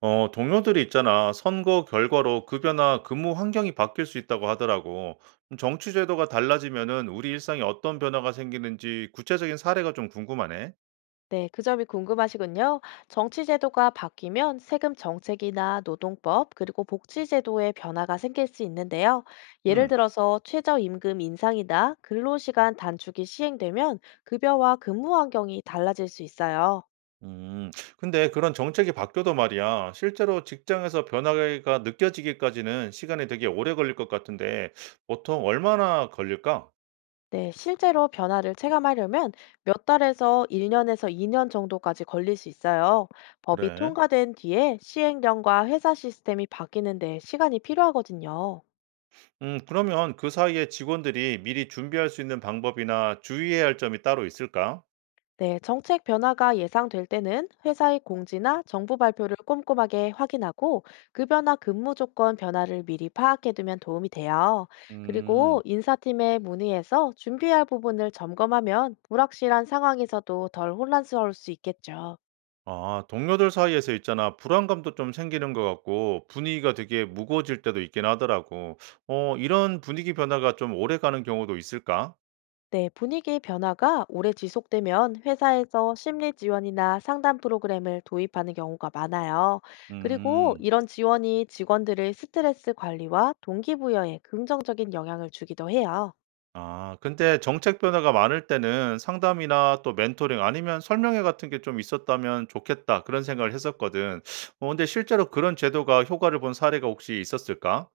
어, 동료들이 있잖아. 선거 결과로 급여나 근무 환경이 바뀔 수 있다고 하더라고. 정치 제도가 달라지면은 우리 일상에 어떤 변화가 생기는지 구체적인 사례가 좀 궁금하네. 네, 그 점이 궁금하시군요. 정치 제도가 바뀌면 세금 정책이나 노동법, 그리고 복지 제도에 변화가 생길 수 있는데요. 예를 음. 들어서 최저임금 인상이나 근로시간 단축이 시행되면 급여와 근무 환경이 달라질 수 있어요. 음. 근데 그런 정책이 바뀌어도 말이야. 실제로 직장에서 변화가 느껴지기까지는 시간이 되게 오래 걸릴 것 같은데 보통 얼마나 걸릴까? 네, 실제로 변화를 체감하려면 몇 달에서 1년에서 2년 정도까지 걸릴 수 있어요. 법이 그래. 통과된 뒤에 시행령과 회사 시스템이 바뀌는 데 시간이 필요하거든요. 그러면 그 사이에 직원들이 미리 준비할 수 있는 방법이나 주의해야 할 점이 따로 있을까? 네, 정책 변화가 예상될 때는 회사의 공지나 정부 발표를 꼼꼼하게 확인하고 급여나 근무 조건 변화를 미리 파악해두면 도움이 돼요. 그리고 음. 인사팀에 문의해서 준비할 부분을 점검하면 불확실한 상황에서도 덜 혼란스러울 수 있겠죠. 아, 동료들 사이에서 있잖아. 불안감도 좀 생기는 것 같고, 분위기가 되게 무거워질 때도 있긴 하더라고. 어, 이런 분위기 변화가 좀 오래 가는 경우도 있을까? 네, 분위기의 변화가 오래 지속되면 회사에서 심리 지원이나 상담 프로그램을 도입하는 경우가 많아요. 그리고 음, 이런 지원이 직원들의 스트레스 관리와 동기부여에 긍정적인 영향을 주기도 해요. 아, 근데 정책 변화가 많을 때는 상담이나 또 멘토링 아니면 설명회 같은 게 좀 있었다면 좋겠다. 그런 생각을 했었거든. 어, 근데 실제로 그런 제도가 효과를 본 사례가 혹시 있었을까?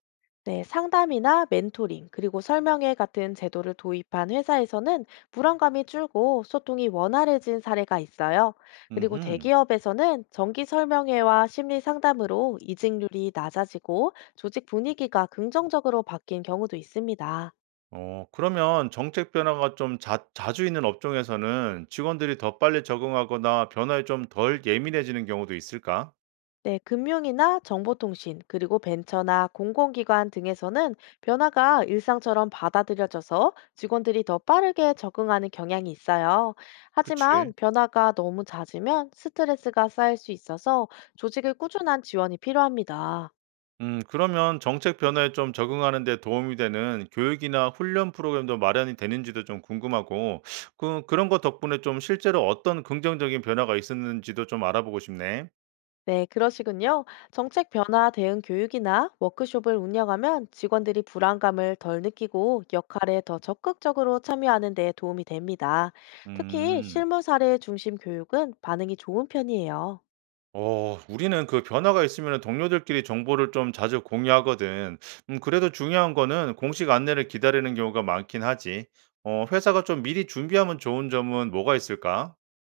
네, 상담이나 멘토링, 그리고 설명회 같은 제도를 도입한 회사에서는 불안감이 줄고 소통이 원활해진 사례가 있어요. 그리고 음흠. 대기업에서는 정기 설명회와 심리 상담으로 이직률이 낮아지고 조직 분위기가 긍정적으로 바뀐 경우도 있습니다. 어 그러면 정책 변화가 좀 자 자주 있는 업종에서는 직원들이 더 빨리 적응하거나 변화에 좀 덜 예민해지는 경우도 있을까? 네, 금융이나 정보통신, 그리고 벤처나 공공기관 등에서는 변화가 일상처럼 받아들여져서 직원들이 더 빠르게 적응하는 경향이 있어요. 하지만 그치. 변화가 너무 잦으면 스트레스가 쌓일 수 있어서 조직의 꾸준한 지원이 필요합니다. 그러면 정책 변화에 좀 적응하는 데 도움이 되는 교육이나 훈련 프로그램도 마련이 되는지도 좀 궁금하고 그런 것 덕분에 좀 실제로 어떤 긍정적인 변화가 있었는지도 좀 알아보고 싶네. 네, 그러시군요. 정책 변화 대응 교육이나 워크숍을 운영하면 직원들이 불안감을 덜 느끼고 역할에 더 적극적으로 참여하는 데 도움이 됩니다. 특히 음. 실무 사례 중심 교육은 반응이 좋은 편이에요. 어, 우리는 그 변화가 있으면 동료들끼리 정보를 좀 자주 공유하거든. 그래도 중요한 거는 공식 안내를 기다리는 경우가 많긴 하지. 어, 회사가 좀 미리 준비하면 좋은 점은 뭐가 있을까?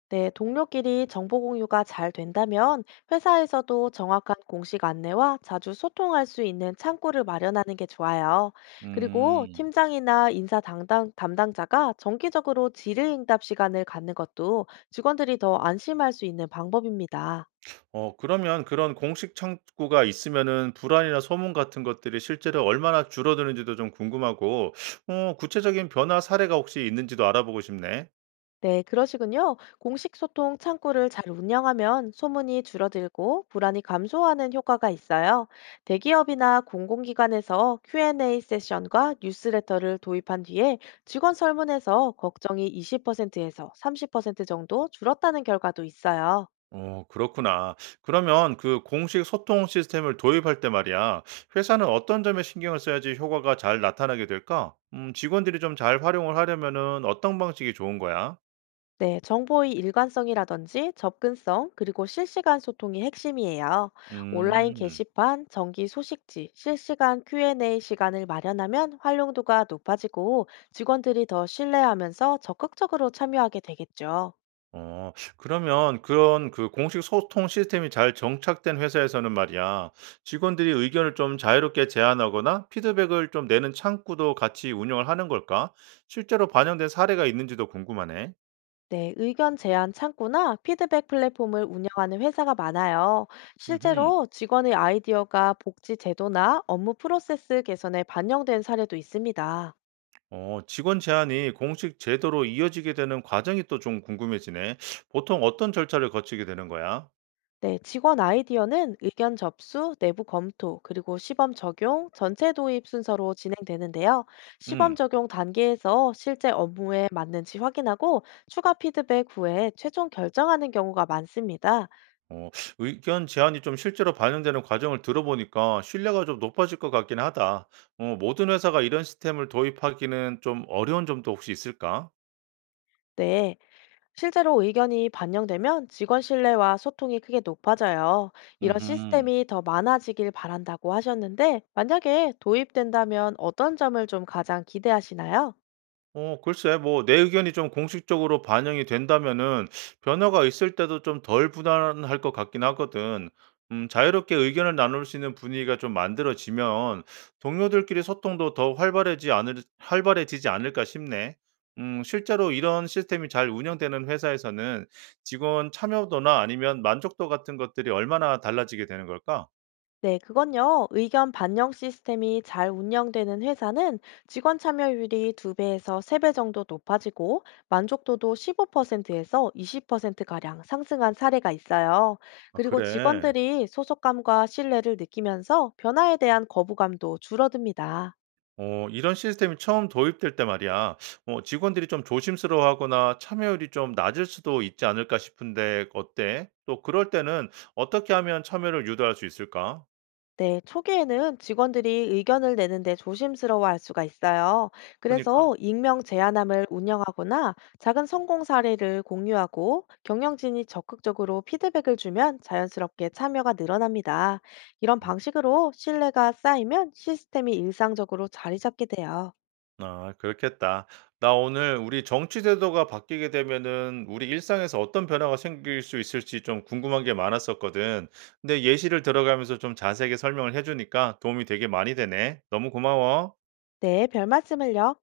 네, 동료끼리 정보 공유가 잘 된다면 회사에서도 정확한 공식 안내와 자주 소통할 수 있는 창구를 마련하는 게 좋아요. 그리고 음, 팀장이나 인사 담당자가 정기적으로 질의응답 시간을 갖는 것도 직원들이 더 안심할 수 있는 방법입니다. 어, 그러면 그런 공식 창구가 있으면은 불안이나 소문 같은 것들이 실제로 얼마나 줄어드는지도 좀 궁금하고, 어, 구체적인 변화 사례가 혹시 있는지도 알아보고 싶네. 네, 그러시군요. 공식 소통 창구를 잘 운영하면 소문이 줄어들고 불안이 감소하는 효과가 있어요. 대기업이나 공공기관에서 Q&A 세션과 뉴스레터를 도입한 뒤에 직원 설문에서 걱정이 20%에서 30% 정도 줄었다는 결과도 있어요. 어, 그렇구나. 그러면 그 공식 소통 시스템을 도입할 때 말이야, 회사는 어떤 점에 신경을 써야지 효과가 잘 나타나게 될까? 직원들이 좀 잘 활용을 하려면은 어떤 방식이 좋은 거야? 네, 정보의 일관성이라든지 접근성, 그리고 실시간 소통이 핵심이에요. 온라인 음, 게시판, 정기 소식지, 실시간 Q&A 시간을 마련하면 활용도가 높아지고 직원들이 더 신뢰하면서 적극적으로 참여하게 되겠죠. 어, 그러면 그런 그 공식 소통 시스템이 잘 정착된 회사에서는 말이야, 직원들이 의견을 좀 자유롭게 제안하거나 피드백을 좀 내는 창구도 같이 운영을 하는 걸까? 실제로 반영된 사례가 있는지도 궁금하네. 네, 의견 제안 창구나 피드백 플랫폼을 운영하는 회사가 많아요. 음흠. 실제로 직원의 아이디어가 복지 제도나 업무 프로세스 개선에 반영된 사례도 있습니다. 어, 직원 제안이 공식 제도로 이어지게 되는 과정이 또 좀 궁금해지네. 보통 어떤 절차를 거치게 되는 거야? 네, 직원 아이디어는 의견 접수, 내부 검토, 그리고 시범 적용, 전체 도입 순서로 진행되는데요. 시범 음, 적용 단계에서 실제 업무에 맞는지 확인하고 추가 피드백 후에 최종 결정하는 경우가 많습니다. 어, 의견 제안이 좀 실제로 반영되는 과정을 들어보니까 신뢰가 좀 높아질 것 같긴 하다. 어, 모든 회사가 이런 시스템을 도입하기는 좀 어려운 점도 혹시 있을까? 네, 실제로 의견이 반영되면 직원 신뢰와 소통이 크게 높아져요. 이런 음 시스템이 더 많아지길 바란다고 하셨는데, 만약에 도입된다면 어떤 점을 좀 가장 기대하시나요? 어 글쎄 뭐 내 의견이 좀 공식적으로 반영이 된다면은 변화가 있을 때도 좀 덜 부담할 것 같긴 하거든. 자유롭게 의견을 나눌 수 있는 분위기가 좀 만들어지면 동료들끼리 소통도 더 활발해지지 않을까 싶네. 실제로 이런 시스템이 잘 운영되는 회사에서는 직원 참여도나 아니면 만족도 같은 것들이 얼마나 달라지게 되는 걸까? 네, 그건요. 의견 반영 시스템이 잘 운영되는 회사는 직원 참여율이 2배에서 3배 정도 높아지고 만족도도 15%에서 20%가량 상승한 사례가 있어요. 아 그리고 그래. 직원들이 소속감과 신뢰를 느끼면서 변화에 대한 거부감도 줄어듭니다. 어, 이런 시스템이 처음 도입될 때 말이야, 어, 직원들이 좀 조심스러워하거나 참여율이 좀 낮을 수도 있지 않을까 싶은데 어때? 또 그럴 때는 어떻게 하면 참여를 유도할 수 있을까? 네, 초기에는 직원들이 의견을 내는데 조심스러워할 수가 있어요. 그니까. 그래서 익명 제안함을 운영하거나 작은 성공 사례를 공유하고 경영진이 적극적으로 피드백을 주면 자연스럽게 참여가 늘어납니다. 이런 음. 방식으로 신뢰가 쌓이면 시스템이 일상적으로 자리 잡게 돼요. 아, 그렇겠다. 나 오늘 우리 정치 제도가 바뀌게 되면은 우리 일상에서 어떤 변화가 생길 수 있을지 좀 궁금한 게 많았었거든. 근데 예시를 들어가면서 좀 자세하게 설명을 해주니까 도움이 되게 많이 되네. 너무 고마워. 네, 별 말씀을요.